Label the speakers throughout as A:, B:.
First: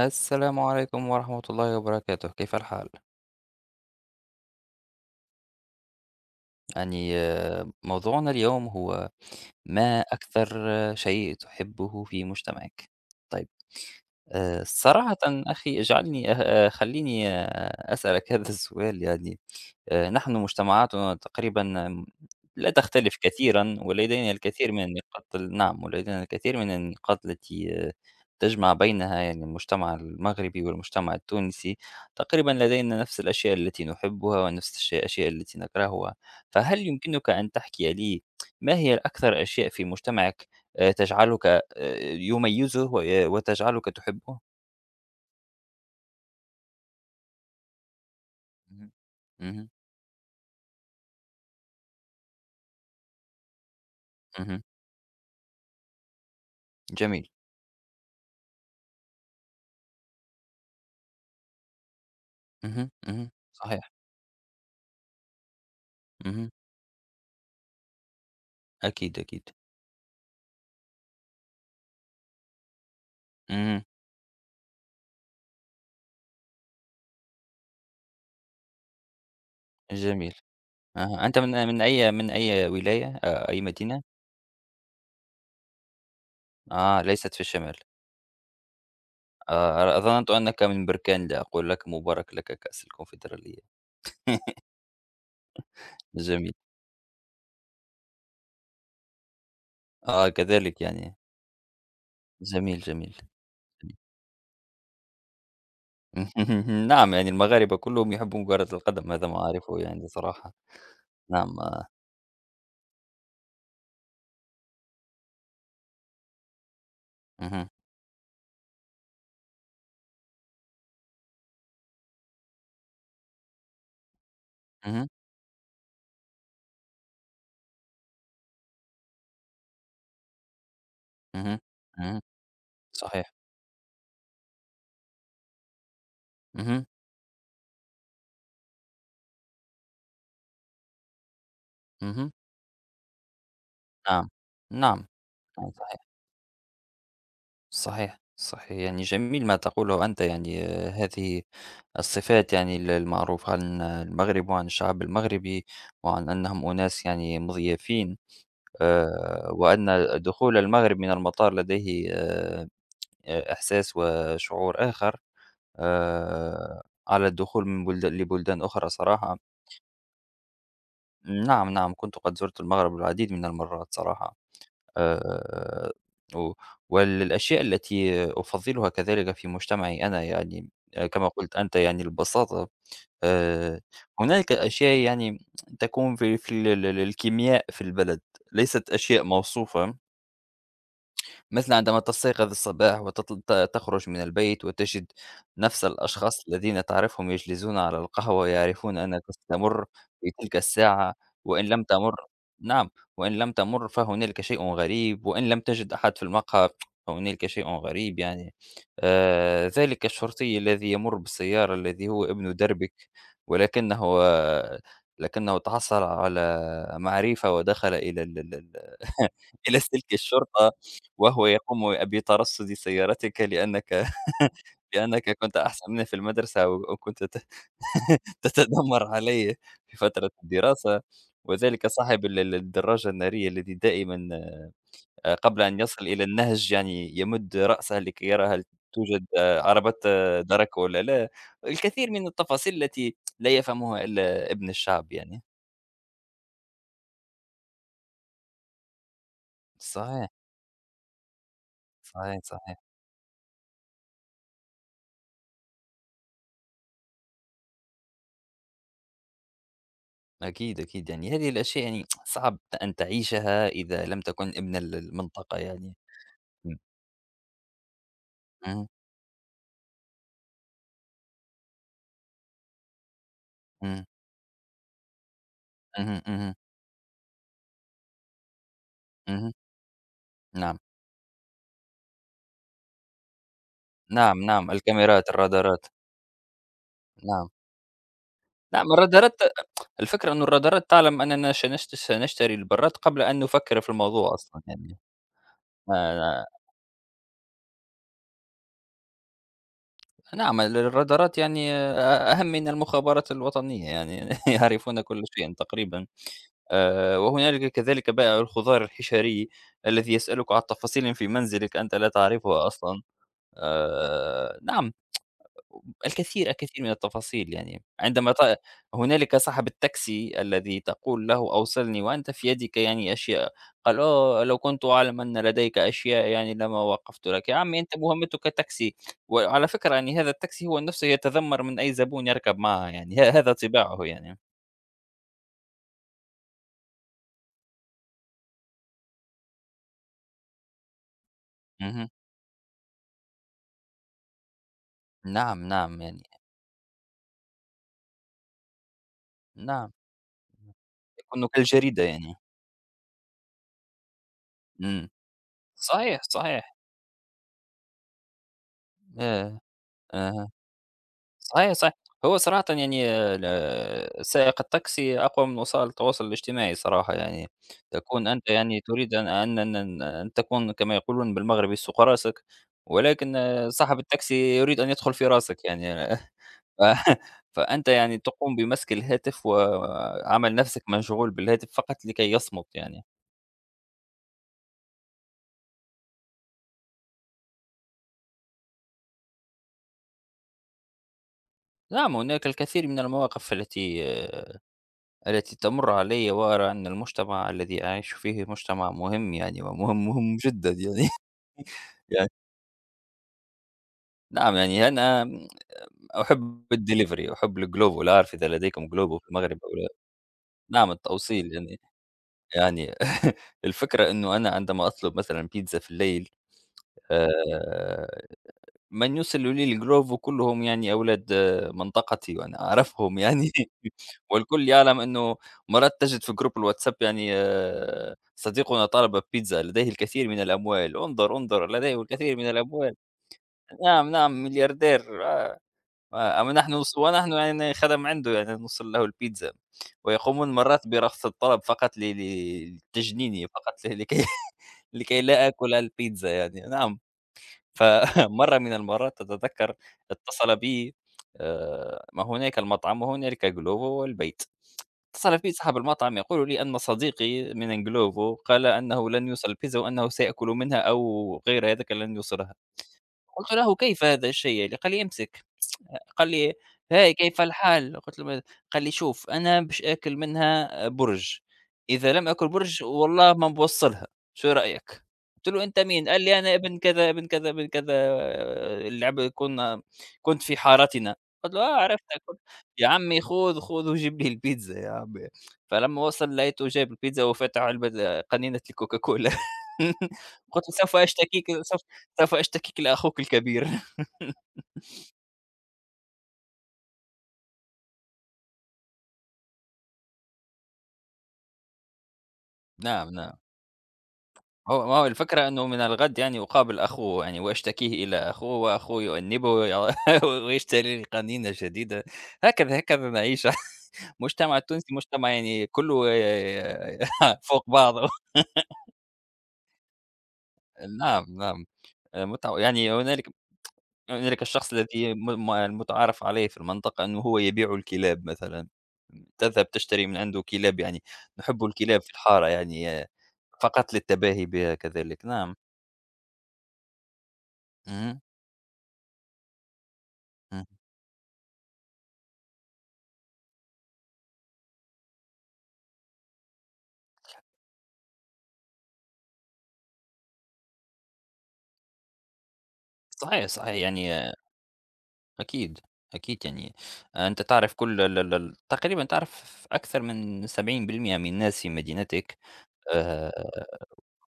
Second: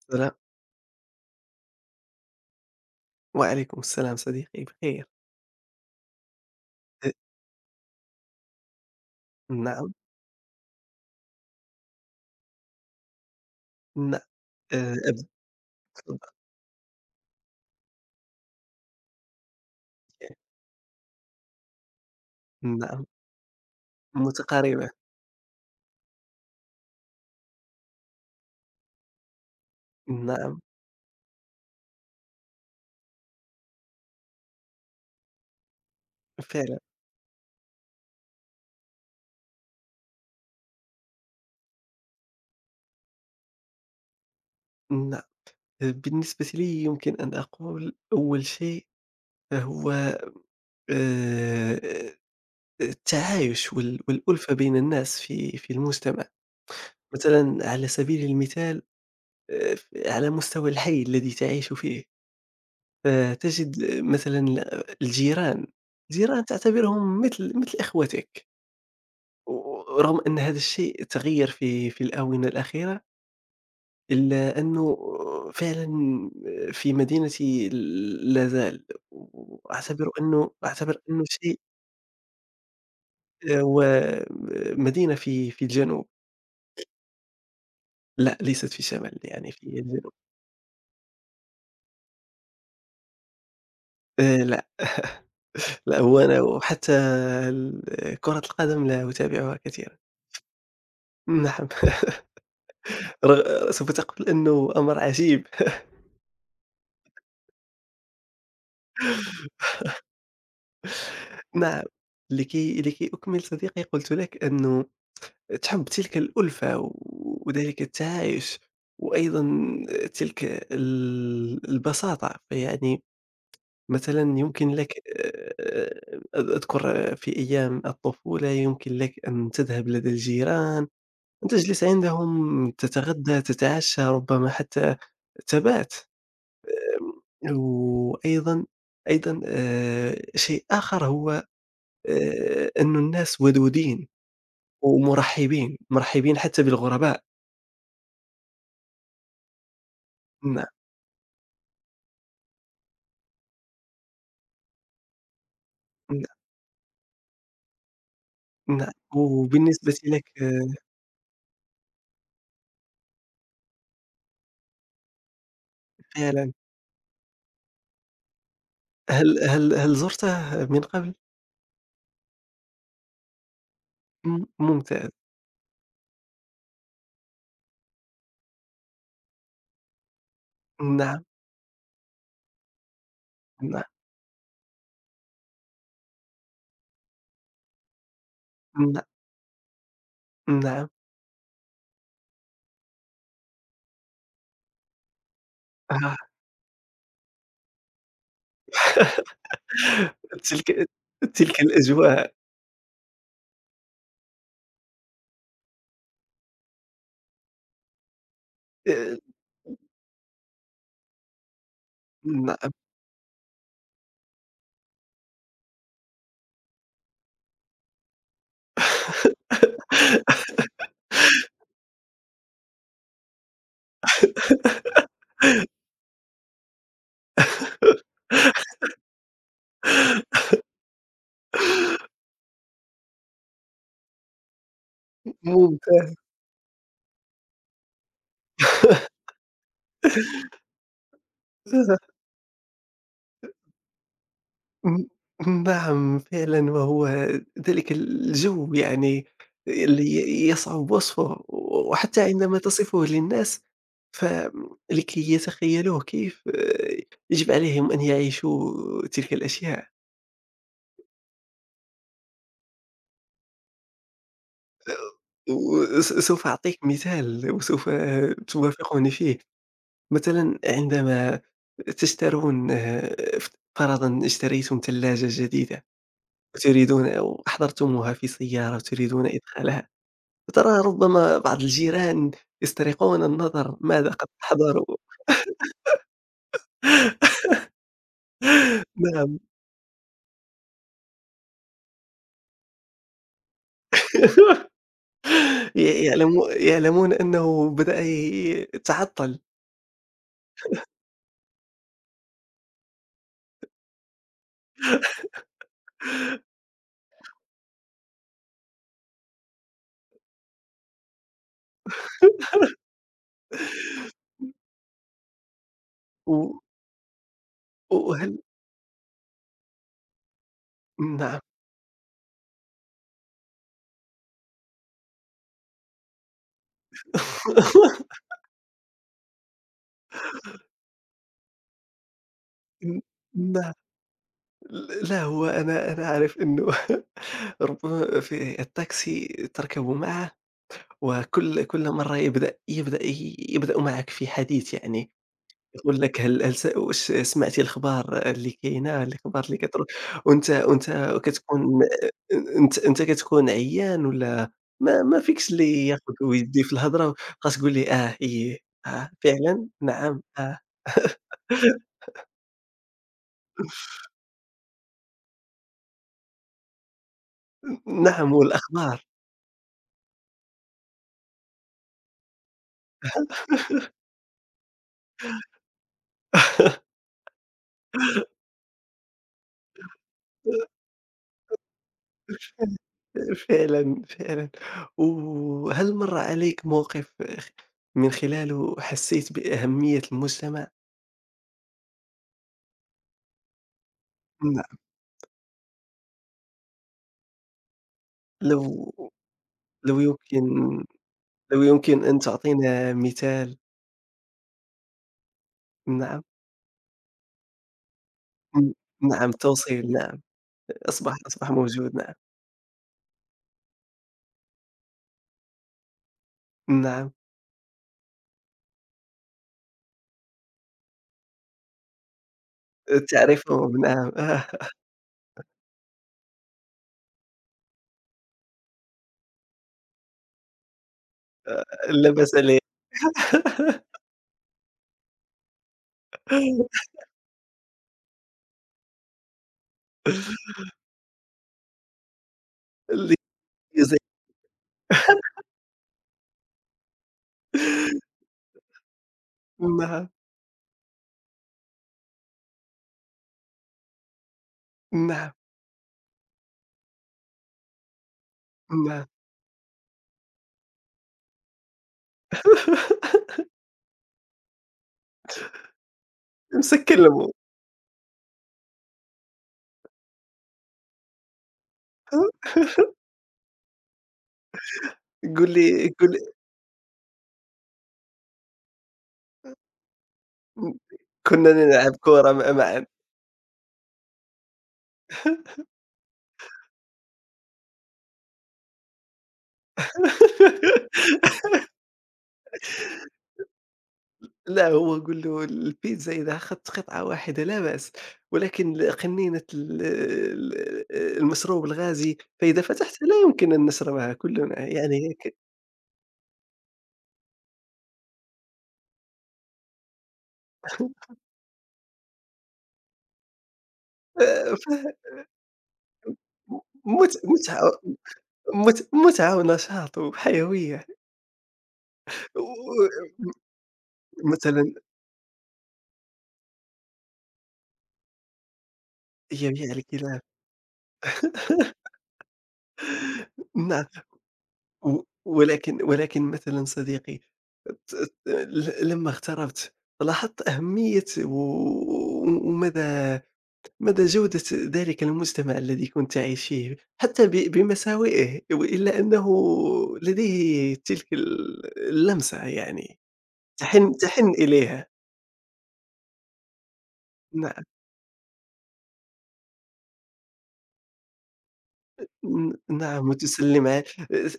A: السلام
B: عليكم ورحمة الله وبركاته، كيف الحال؟
A: وعليكم السلام صديقي بخير. أ
B: يعني موضوعنا اليوم هو
A: نعم،
B: ما أكثر شيء تحبه في مجتمعك؟ طيب،
A: ن أب
B: صراحة أخي اجعلني
A: تفضّل.
B: خليني أسألك هذا السؤال يعني. نحن مجتمعاتنا تقريبًا لا
A: نعم،
B: تختلف كثيرًا، ولدينا الكثير من
A: متقاربة،
B: النقاط نعم، ولدينا الكثير من النقاط التي تجمع بينها يعني المجتمع
A: نعم،
B: المغربي والمجتمع التونسي، تقريبًا لدينا نفس الأشياء التي نحبها ونفس الأشياء التي نكرهها،
A: فعلًا،
B: فهل يمكنك أن تحكي لي ما هي الأكثر أشياء في مجتمعك تجعلك يميزه وتجعلك تحبه؟
A: نعم. بالنسبة لي يمكن أن أقول أول شيء
B: اهم، اهم،
A: هو آآ التعايش والألفة
B: اهم،
A: بين الناس في المجتمع.
B: جميل.
A: مثلًا على سبيل المثال، ف على مستوى الحي الذي تعيش فيه،
B: اهم، اهم، صحيح.
A: فتجد مثلًا الجيران، الجيران
B: اهم،
A: تعتبرهم مثل إخوتك.
B: أكيد، أكيد.
A: و رغم أن هذا الشيء تغيّر في الآونة الأخيرة،
B: اهم،
A: إلا أنه فعلًا في مدينتي لا زال، وأعتبر
B: جميل.
A: أنه أعتبر أنه
B: أها، أنت
A: شيء.
B: من أي ولاية، أي
A: هو
B: مدينة؟
A: مدينة في الجنوب،
B: ليست في الشمال.
A: لأ ليست في الشمال، يعني في الجنوب.
B: ظننت أنك من بركان، لأقول لك مبارك لك كأس الكونفدرالية.
A: لأ، لأ، هو أنا،
B: جميل.
A: وحتى ال كرة القدم لا أتابعها كثيرًا.
B: كذلك يعني.
A: نعم.
B: جميل، جميل.
A: سوف تقول أنه أمر عجيب.
B: نعم، يعني المغاربة كلهم يحبون كرة القدم، هذا ما أعرفه يعني صراحة. نعم،
A: نعم،
B: آه.
A: لكي أكمل صديقي، قلت لك أنه تحب تلك الألفة
B: اهم،
A: وذلك التعايش، وأيضًا تلك البساطة، فيعني مثلًا يمكن لك،
B: اهم،
A: أذ أذكر في أيام الطفولة، يمكن لك أن تذهب لدى الجيران، أن
B: اهم،
A: تجلس
B: اهم،
A: عندهم،
B: صحيح.
A: تتغدى، تتعشى، ربما حتى تبات.
B: اهم،
A: وأيضًا، شيء آخر هو
B: اهم،
A: أنه الناس ودودين
B: نعم، نعم، نعم،
A: ومرحبين،
B: صحيح.
A: مرحبين حتى بالغرباء.
B: صحيح، صحيح. يعني جميل ما تقوله أنت،
A: نعم.
B: يعني هذه الصفات يعني المعروفة عن المغرب وعن الشعب المغربي وعن أنهم أناس يعني مضيافين،
A: نعم،
B: وأن
A: وبالنسبة لك
B: دخول
A: آه،
B: المغرب من المطار لديه إحساس وشعور آخر
A: فعلًا.
B: آآ على الدخول من لبلدان أخرى صراحة.
A: هل زرته من قبل؟
B: نعم، نعم، كنت قد زُرت المغرب العديد من المرات صراحة.
A: ممتاز.
B: آآ و وللأشياء التي أفضّلها كذلك في مجتمعي أنا، يعني
A: نعم،
B: كما قُلت أنت يعني البساطة. آآ
A: نعم،
B: هناك أشياء يعني تكون في ال الكيمياء في البلد، ليست
A: نعم،
B: أشياء موصوفة.
A: نعم.
B: مثل عندما تستيقظ الصباح وتطل ت تخرج من البيت وتجد نفس
A: آه.
B: الأشخاص الذين تعرفهم يجلسون على القهوة ويعرفون أنك ستمُر في تلك
A: تلك
B: الساعة،
A: تلك
B: وإن لم تمُر،
A: الأجواء.
B: نعم، وإن لم تمُر فهنالك شيء غريب، وإن لم تجد أحد في المقهى فهنالك شيء غريب يعني.
A: آآ
B: ذلك الشرطي الذي يمُر بالسيارة الذي هو ابن
A: نعم.
B: دربك، ولكنه لكنه تحصل على معرفة ودخل إلى ال ال ال إلى سلك الشرطة. وهو يقوم بترصد سيارتك لأنك لأنك كنت أحسن مني في المدرسة وكنت تتذمر علي في فترة الدراسة، وذلك صاحب ال الدراجة النارية الذي دائمًا قبل أن يصل
A: ممتاز.
B: إلى النهج يعني يمد رأسه لكي يرى هل توجد عربات درك والّا لا، الكثير من التفاصيل التي لا يفهمها إلا ابن
A: ن
B: الشعب يعني.
A: نعم، فعلًا. وهو ذلك الجو يعني الذي
B: صحيح،
A: يصعب وصفه، وحتى
B: صحيح،
A: عندما
B: صحيح.
A: تصفه للناس، ف لكي يتخيلوه كيف آه، يجب عليهم أن يعيشوا تلك الأشياء.
B: أكيد، أكيد، يعني هذه الأشياء يعني صعب أن تعيشها إذا لم تكن ابنًا للمنطقة يعني.
A: سوف أعطيك
B: إمم.
A: مثال، وسوف
B: اهم،
A: توافقني فيه. مثلًا عندما تشترون، ف
B: إمم،
A: فرضًا اشتريتم ثلاجة جديدة،
B: اهم، اهم،
A: وتريدون، أو أحضرتموها في سيارة وتريدون
B: اهم،
A: إدخالها،
B: نعم،
A: ترى ربما بعض الجيران يسترقون النظر ماذا قد
B: نعم، نعم،
A: أحضروا.
B: الكاميرات، الرادارات، نعم، نعم،
A: نعم.
B: الرادارات. الفكرة إنه الرادارات تعلم أننا سنشتري البراد قبل أن نفكر في الموضوع أصلًا
A: ي يعلمو
B: يعني.
A: يعلمون أنه بدأ يتعطّل.
B: نعم، الرادارات يعني أهم من المخابرات الوطنية يعني يعرفون كل شيء تقريبًا. وهنالك كذلك بائع الخضار الحشري الذي يسألك عن تفاصيل في منزلك أنت لا تعرفها أصلًا. نعم. الكثير،
A: و
B: الكثير من التفاصيل يعني. عندما
A: وهل
B: ت هنالك صاحب التاكسي الذي تقول له:
A: نعم.
B: "أوصلني وأنت في يدك يعني أشياء." قال: لو كنت أعلم أن لديك أشياء يعني لما وقفت لك." يا عمي أنت مهمتك تاكسي، وعلى فكرة يعني هذا التاكسي هو نفسه يتذمر من أي زبون يركب معه
A: ن
B: يعني، هذا
A: نعم.
B: طباعه يعني.
A: لا، هو أنا، أنا عارف إنه ربما في التاكسي تركب معه، وكل
B: اهم.
A: مرّة يبدأ يبدأ معك في حديث يعني.
B: نعم، نعم،
A: يقول لك:
B: يعني
A: هل واش سمعتِ الأخبار اللي كاينة، الأخبار اللي كتروج،
B: نعم،
A: وأنت وأنت
B: يكون
A: كتكون
B: كالجريدة يعني.
A: أنت أنت كتكون عيان، والّا ما
B: إمم.
A: ما فيكش اللي ياخذ
B: صحيح،
A: ويدي في
B: صحيح.
A: الهضرة، وبقى تقول لي آه، إيه، آه،
B: آه،
A: فعلًا، نعم،
B: آه.
A: آه.
B: صحيح، صحيح. هو صراحةً يعني سائق التاكسي أقوى من وسائل التواصل الاجتماعي صراحة يعني، تكون
A: نعم،
B: أنت يعني
A: والأخبار.
B: تريد أن تكون كما يقولون بالمغربي سوق راسك، ولكن صاحب التاكسي يريد أن يدخل في راسك يعني. ف فأنت يعني تقوم بمسك الهاتف وعمل نفسك مشغول بالهاتف فقط لكي يصمت يعني.
A: فعلًا، فعلًا. وهل مَر عليك موقف من خلاله حسيت بأهمية المجتمع؟
B: نعم، هناك الكثير من المواقف التي
A: لأ.
B: تمر علي وأرى أن المجتمع الذي أعيش فيه مجتمع
A: لو
B: مهم يعني
A: لو
B: ومهم مهم
A: يمكن
B: جدا يعني.
A: لو يمكن أن
B: يعني
A: تعطينا مثال.
B: نعم، يعني أنا
A: نعم،
B: أحب الدليفري، أحب الجلوفو، لا أعرف إذا
A: ن
B: لديكم جلوفو في
A: نعم،
B: المغرب أو لا.
A: توصيل، نعم.
B: نعم
A: أصبح
B: التوصيل يعني
A: موجود، نعم.
B: يعني. الفكرة أنه أنا عندما أطلب مثلا بيتزا في الليل،
A: نعم،
B: آه، من يوصل لي الجلوفو كلهم يعني أولاد منطقتي وأنا أعرفهم يعني.
A: تعرفهم، نعم. آه،
B: والكل يعلم أنه مرات تجد في جروب الواتساب يعني صديقنا طلب بيتزا لديه الكثير من الأموال، انظر، انظر لديه
A: لا بأس
B: الكثير من
A: لي.
B: الأموال، نعم، نعم، ملياردير. أما نحن ونحن يعني خدم عنده يعني نوصل له البيتزا، ويقومون مرات برفض الطلب فقط ل ل
A: اللي
B: لتجنيني فقط
A: يزيد
B: لكي لكي لا آكل البيتزا يعني. نعم، فمرة من المرات أتذكر
A: نعم.
B: اتصل بي ما هناك المطعم وهنالك glovo والبيت.
A: نعم،
B: اتصل بي صاحب المطعم يقول لي أن صديقي من Glovo قال
A: نعم.
B: أنه لن يوصل البيتزا وأنه سيأكل منها أو غير ذلك لن يوصلها. قلت له: "كيف هذا الشيء يعني؟" قال لي: "امسك." قال لي:
A: مسكّن
B: "هاي
A: المو.
B: كيف الحال؟" قلت له: "ماذا؟" قال لي: "شوف أنا باش آكل منها برج، إذا لم آكل برج والله ما نبوّصلها، شو رأيك؟" قلت
A: قُل
B: له:
A: لي
B: "أنت مين؟"
A: قُل لي
B: قال لي: "أنا ابن كذا، ابن كذا، ابن كذا، العب كنا كنت في حارتنا."
A: كنا
B: قلت له: "آه
A: نلعب
B: عرفتك."
A: كورة
B: قلت:
A: معًا.
B: "يا عمي خُذ، خُذ وجيب لي البيتزا يا عمي." فلمّا وصل لقيته جايب البيتزا وفاتح علبة قنينة الCoca Cola. قلت له: سوف أشتكيك لأخوك الكبير."
A: لأ، هو قُل له: "البيتزا إذا أخدت قطعة واحدة لا بأس، ولكن قنينة ال ال المشروب الغازي، فإذا فتحته
B: نعم،
A: لا
B: نعم.
A: يمكن أن نشربها كلنا."
B: هو ما
A: يعني
B: هو
A: هيك.
B: الفكرة أنه من الغد يعني أقابل أخوه يعني وأشتكيه إلى أخوه، وأخوه يؤنبه ويشتري لي قنينة جديدة. هكذا، هكذا نعيش. المجتمع
A: ف
B: التونسي مجتمع يعني كله فوق
A: متعة،
B: بعضه.
A: متعة ونشاط وحيوية.
B: نعم، نعم. يعني هنالك
A: ومثلًا
B: الشخص الذي م م المتعارف عليه في المنطقة أنه هو يبيع الكلاب مثلًا. تذهب
A: يبيع
B: تشتري من
A: الكلاب.
B: عنده كلاب يعني، نحب الكلاب في الحارة يعني.
A: نعم.
B: فقط للتباهي بها
A: و
B: كذلك، نعم.
A: ولكن ولكن مثلًا صديقي،
B: اهم،
A: لمّا اغتربت، لاحظت
B: اهم.
A: أهمية، و ومدى مدى جودة ذلك المجتمع الذي كنت عايش فيه، حتى بمساوئه، إلا أنه لديه تلك اللمسة يعني،
B: صحيح، صحيح،
A: تحن
B: يعني
A: تحن إليها.
B: أكيد، أكيد، يعني أنت
A: نعم،
B: تعرف كل ال ال ال تقريبًا، تعرف أكثر من 70% من الناس في مدينتك.
A: نعم،
B: آآ
A: وتسلم ع،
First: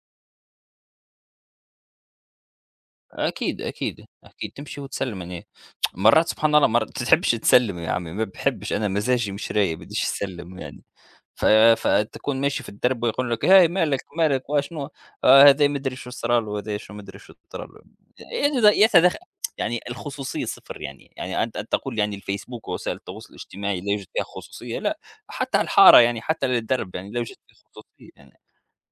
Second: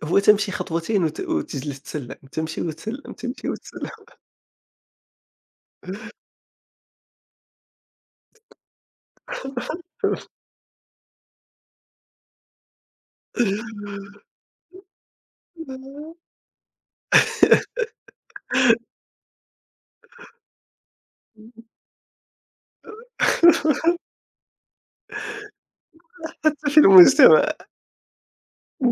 A: هو تمشي خطوتين وتجلس، تسلم، تمشي وتسلم، تمشي
B: أكيد،
A: وتسلم.
B: أكيد، أكيد، تمشي وتسلّم يعني مرات سبحان الله، مرات تحبش تسلّم يا عمي، ما باحبش أنا، مزاجي مش رايق، ما بديش أسلّم يعني، ف فتكون ماشي في الدرب ويقول لك: "هاي مالك، مالك وشنو، آه هذا ما أدري شو صرا له، هذا شو ما أدري شو صرا له." يتد يتدخ يعني الخصوصية صفر يعني، يعني أنت تقول يعني الفيسبوك ووسائل التواصل الاجتماعي لا يوجد فيها خصوصية، لأ، حتى الحارة يعني حتى
A: حتى في
B: للدرب يعني لا يوجد
A: المجتمع،
B: فيها خصوصية يعني.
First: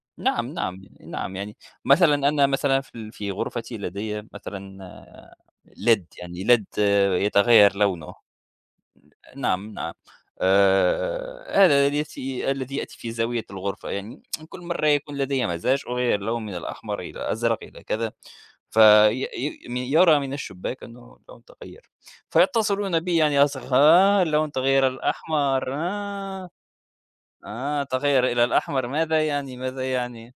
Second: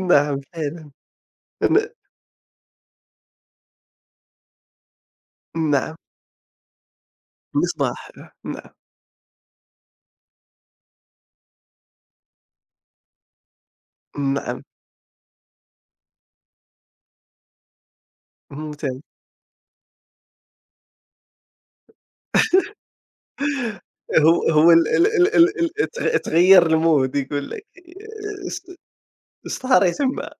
A: نعم
B: نعم، نعم،
A: فعلًا.
B: يعني نعم، يعني
A: ن
B: مثلًا أنا مثلًا في في غرفتي لدي مثلًا
A: نعم،
B: LED يعني LED يتغيّر
A: مصباح،
B: لونه.
A: نعم،
B: نعم، نعم، هذا الذي يأتي في زاوية الغرفة، يعني كل
A: نعم،
B: مرة يكون لدي مزاج أغيّر اللون من الأحمر إلى الأزرق إلى كذا، في
A: ممتاز.
B: ي م يرى من الشباك أنه اللون تغيّر، فيتصلون بي يعني "آه،
A: هو
B: اللون
A: هو ال
B: تغيّر
A: ال ال ال
B: الأحمر،
A: ال ت
B: آه،
A: تغيّر المود يقول لك:
B: آه، تغيّر إلى
A: اس
B: الأحمر، ماذا يعني، ماذا
A: اسهري تما.
B: يعني؟"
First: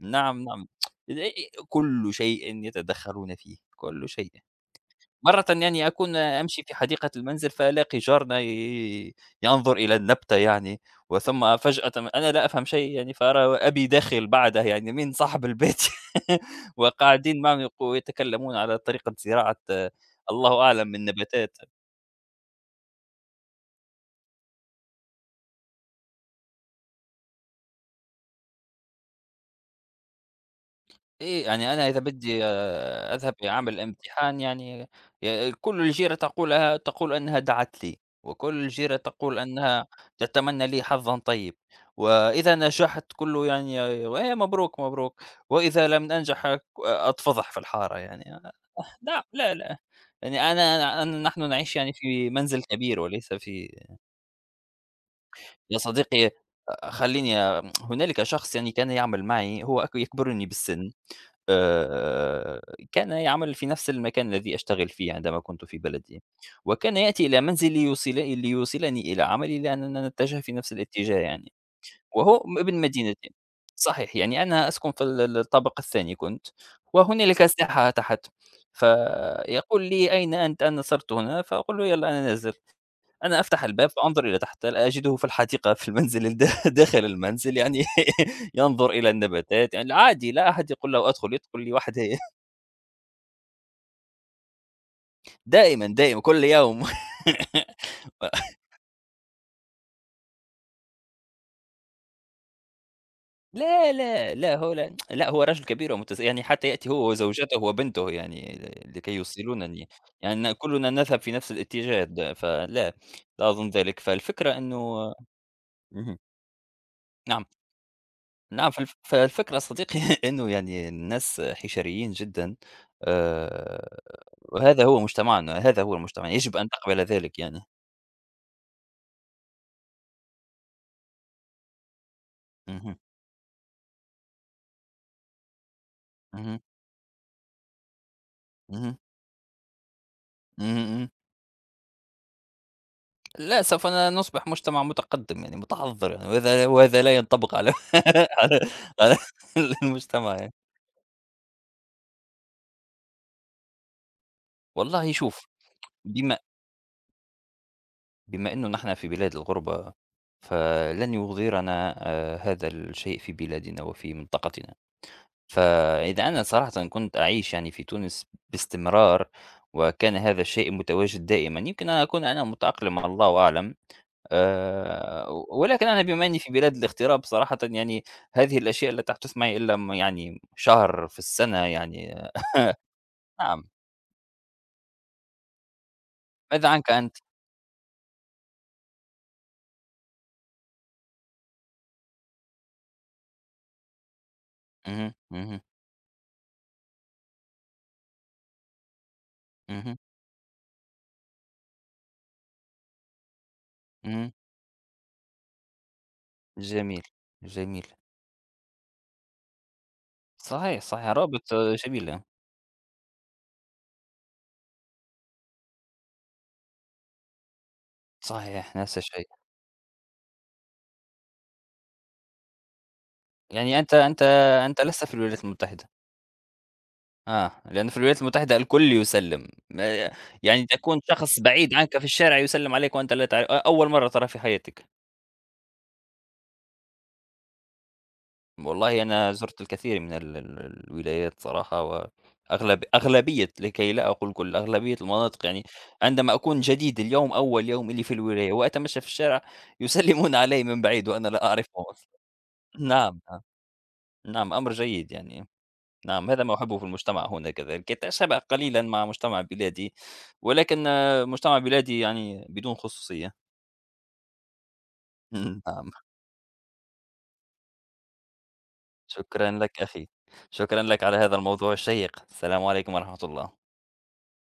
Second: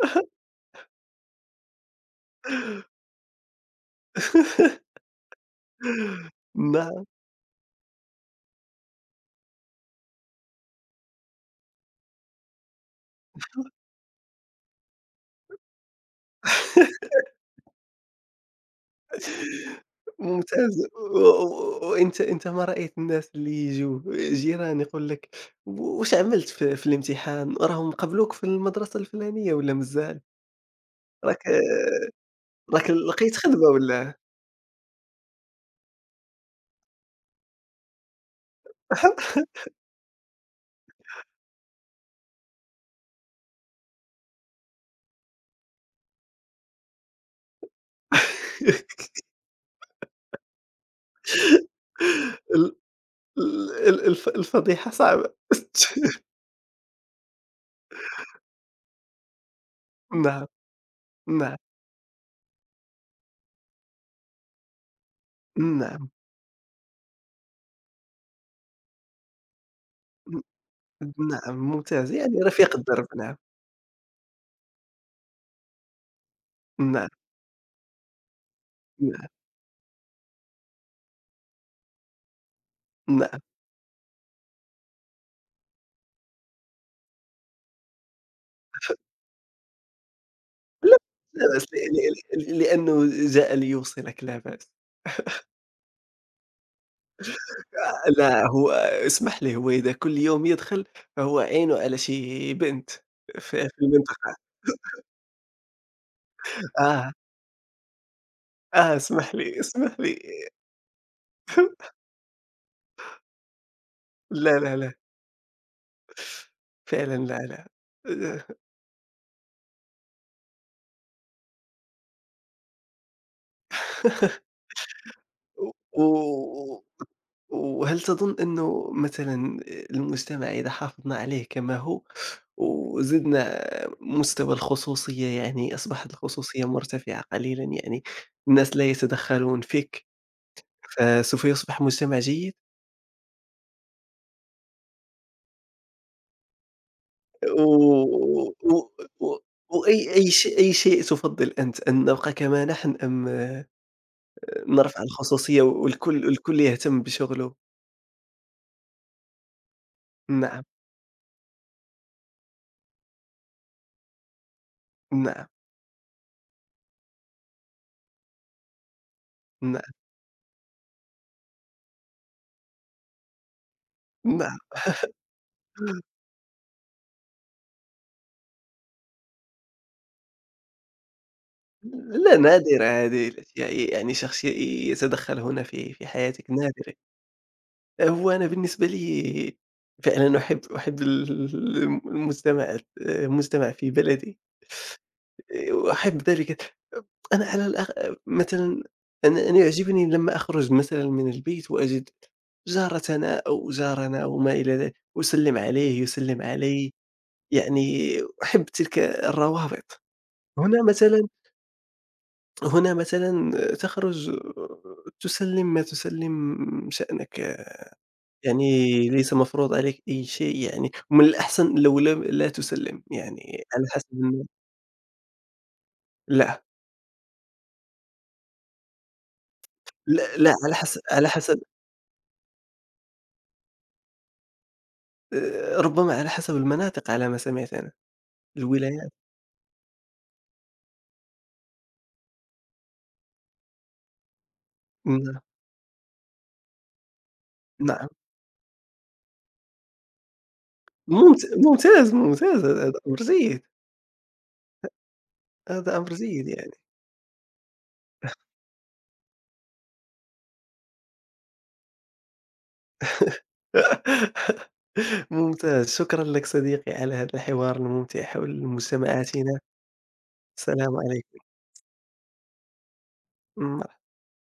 B: نعم، نعم. كل شيء يتدخّلون فيه، كل شيء. مرّة يعني أكون أمشي في
A: نعم.
B: حديقة المنزل فألاقي جارنا ينظر إلى النبتة يعني، وثم فجأةً أنا لا أفهم شيء يعني، فأرى أبي داخل بعده يعني من صاحب البيت وقاعدين معهم يتكلمون على طريقة زراعة، الله
A: ممتاز.
B: أعلم، من
A: و
B: نباتات.
A: و وأنت، ما رأيت الناس اللي ييجوا جيران يقول لك: واش عملت في الامتحان؟ راهم قبلوك في المدرسة الفلانية والّا مازال؟ راك
B: إيه، يعني أنا إذا بدي
A: راك
B: أذهب
A: لقيت خدمة
B: لعمل
A: والّا؟
B: امتحان يعني كل الجيرة تقولها، تقول أنها دعت لي، وكل الجيرة تقول أنها تتمنى لي حظًا طيب، وإذا نجحت كله يعني "إيه مبروك، مبروك." وإذا لم أنجح أتفضح في الحارة يعني. لا، لا، لا، يعني أنا نحن نعيش يعني في منزل
A: ال
B: كبير وليس في،
A: ال ال الف الفضيحة صعبة.
B: يا صديقي، خلّيني. هنالك شخص يعني كان يعمل معي هو
A: نعم،
B: يكبرني بالسن،
A: نعم،
B: آآ كان يعمل في نفس المكان الذي أشتغل فيه عندما كنت في
A: نعم.
B: بلدي، وكان يأتي إلى منزلي يوصل ليوصلني إلى عملي لأننا نتجه في نفس الاتجاه يعني،
A: نعم، ممتاز، يعني
B: وهو ابن
A: رفيق الدرب،
B: مدينتي.
A: نعم.
B: صحيح، يعني أنا أسكن في ال الطابق الثاني كنت،
A: نعم،
B: وهنالك ساحة تحت،
A: نعم،
B: فيقول لي: "أين أنت؟ أنا صرت هنا." فأقول له: "يلّا أنا نازل."
A: نعم،
B: أنا أفتح الباب فأنظر إلى تحت، لا أجده في الحديقة في المنزل، داخل المنزل يعني، ينظر إلى النباتات، يعني عادي لا أحد يقول
A: لا.
B: له أدخل،
A: لا
B: يدخل
A: بأس
B: لوحده.
A: ل ل لأنه جاء ليوصلك، لا بأس.
B: دائمًا، دائمًا كل يوم.
A: لا، هو اسمح لي، هو إذا كل يوم يدخل فهو عينه على شي بنت في
B: لا، لا،
A: المنطقة.
B: لا، هو رجل كبير ومتس يعني، حتى يأتي هو
A: آه،
B: وزوجته وبنته يعني
A: آه،
B: لكي
A: اسمح لي،
B: يوصلونني،
A: اسمح لي.
B: يعني كلنا نذهب في نفس الاتجاه فلا، لا أظن ذلك، فالفكرة
A: لا، لا،
B: إنه
A: لا،
B: اهم،
A: فعلًا، لا،
B: نعم.
A: لا.
B: نعم، فالفكرة صديقي إنه يعني الناس حشريين جدًا، آآ، وهذا هو مجتمعنا، هذا هو
A: و
B: المجتمع، يجب أن
A: و
B: تقبل ذلك يعني.
A: وهل تظن إنه مثلًا المجتمع، إذا حافظنا عليه كما هو،
B: اهم،
A: وزدنا مستوى الخصوصية، يعني أصبحت
B: اهم،
A: الخصوصية مرتفعة قليلًا يعني، الناس لا
B: اهم،
A: يتدخلون فيك،
B: اهم، اهم.
A: فسوف يصبح مجتمع جيد؟
B: لا، سوف نصبح مجتمع متقدم يعني متحضّر يعني، وهذا لا ينطبق على
A: و
B: على
A: و
B: على
A: و وأي
B: المجتمع يعني.
A: شيء، أي شيء تفضل أنت، أن نبقى كما نحن، أم نرفع
B: والله شوف،
A: الخصوصية
B: بما
A: الكل يهتم بشغله؟
B: بما إنه نحن في بلاد الغربة،
A: نعم،
B: فلن يغيرنا، هذا الشيء في بلادنا وفي منطقتنا.
A: نعم،
B: فإذا أنا صراحةً كنت أعيش يعني في تونس باستمرار،
A: نعم،
B: وكان هذا الشيء متواجد دائمًا، يمكن أن أكون أنا متأقلم، الله أعلم.
A: نعم.
B: آآ، ولكن أنا بما أني في بلاد الاغتراب صراحةً يعني هذه الأشياء لا تحدث معي إلا يعني شهر في السنة يعني،
A: لا، نادرة هذه الأشياء،
B: نعم،
A: إيه، يعني شخص يتدخّل هنا في حياتِك،
B: ماذا عنك
A: نادرة.
B: أنت؟
A: هو أنا بالنسبة لي فعلًا أحب المجتمع في بلدي،
B: اهم، اهم،
A: وأحب ذلك. أنا على الأق مثلًا، أنا
B: اهم،
A: يعجبني لمّا أخرج مثلًا من البيت وأجد جارتنا أو جارنا
B: اهم،
A: وما إلى ذلك، أسلّم عليه، يسلّم علي،
B: جميل، جميل،
A: يعني أحب تلك الروابط.
B: صحيح،
A: هنا
B: صحيح،
A: مثلًا،
B: رابط جميل،
A: هنا مثلًا تخرج، تسلِّم ما تسلِّم شأنك، يعني
B: صحيح، نفس الشيء،
A: ليس مفروض عليك أي شيء يعني، ومن الأحسن لو لم لا تسلِّم، يعني
B: يعني
A: على
B: أنت
A: حسب
B: أنت أنت لست في الولايات المتحدة.
A: لأ،
B: لأنه في الولايات المتحدة الكل يسلّم، ما
A: لأ، لأ،
B: يعني تكون
A: على
B: شخص
A: حسب
B: بعيد عنك في الشارع يسلّم عليك وأنت لا تع أ أول مرّة تراه في حياتك،
A: ربما على حسب المناطق على ما سمعت أنا،
B: والله
A: الولايات،
B: أنا زُرت الكثير من ال ال الولايات صراحة، وأغلب، أغلبية لكي لا أقول كل، أغلبية
A: نعم،
B: المناطق يعني عندما أكون جديد اليوم أول يوم لي
A: نعم،
B: في الولاية وأتمشى في الشارع يسلّمون علي من بعيد وأنا
A: ممت
B: لا أعرفهم أصلًا.
A: ممتاز، ممتاز، هذا أمر
B: نعم، نعم،
A: جيد،
B: نعم، أمر جيد يعني.
A: هذا أمر
B: نعم، هذا
A: جيد
B: ما
A: يعني.
B: أحبه في المجتمع هنا كذلك، يتشابه قليلا مع مجتمع بلادي، ولكن مجتمع بلادي يعني بدون خصوصية.
A: ممتاز،
B: نعم.
A: شكرًا لك صديقي على هذا الحوار الممتع حول
B: شكرا
A: مجتمعاتنا.
B: لك أخي، شكرا
A: سلام
B: لك على هذا
A: عليكم.
B: الموضوع الشيق. السلام عليكم ورحمة الله.
A: إمم.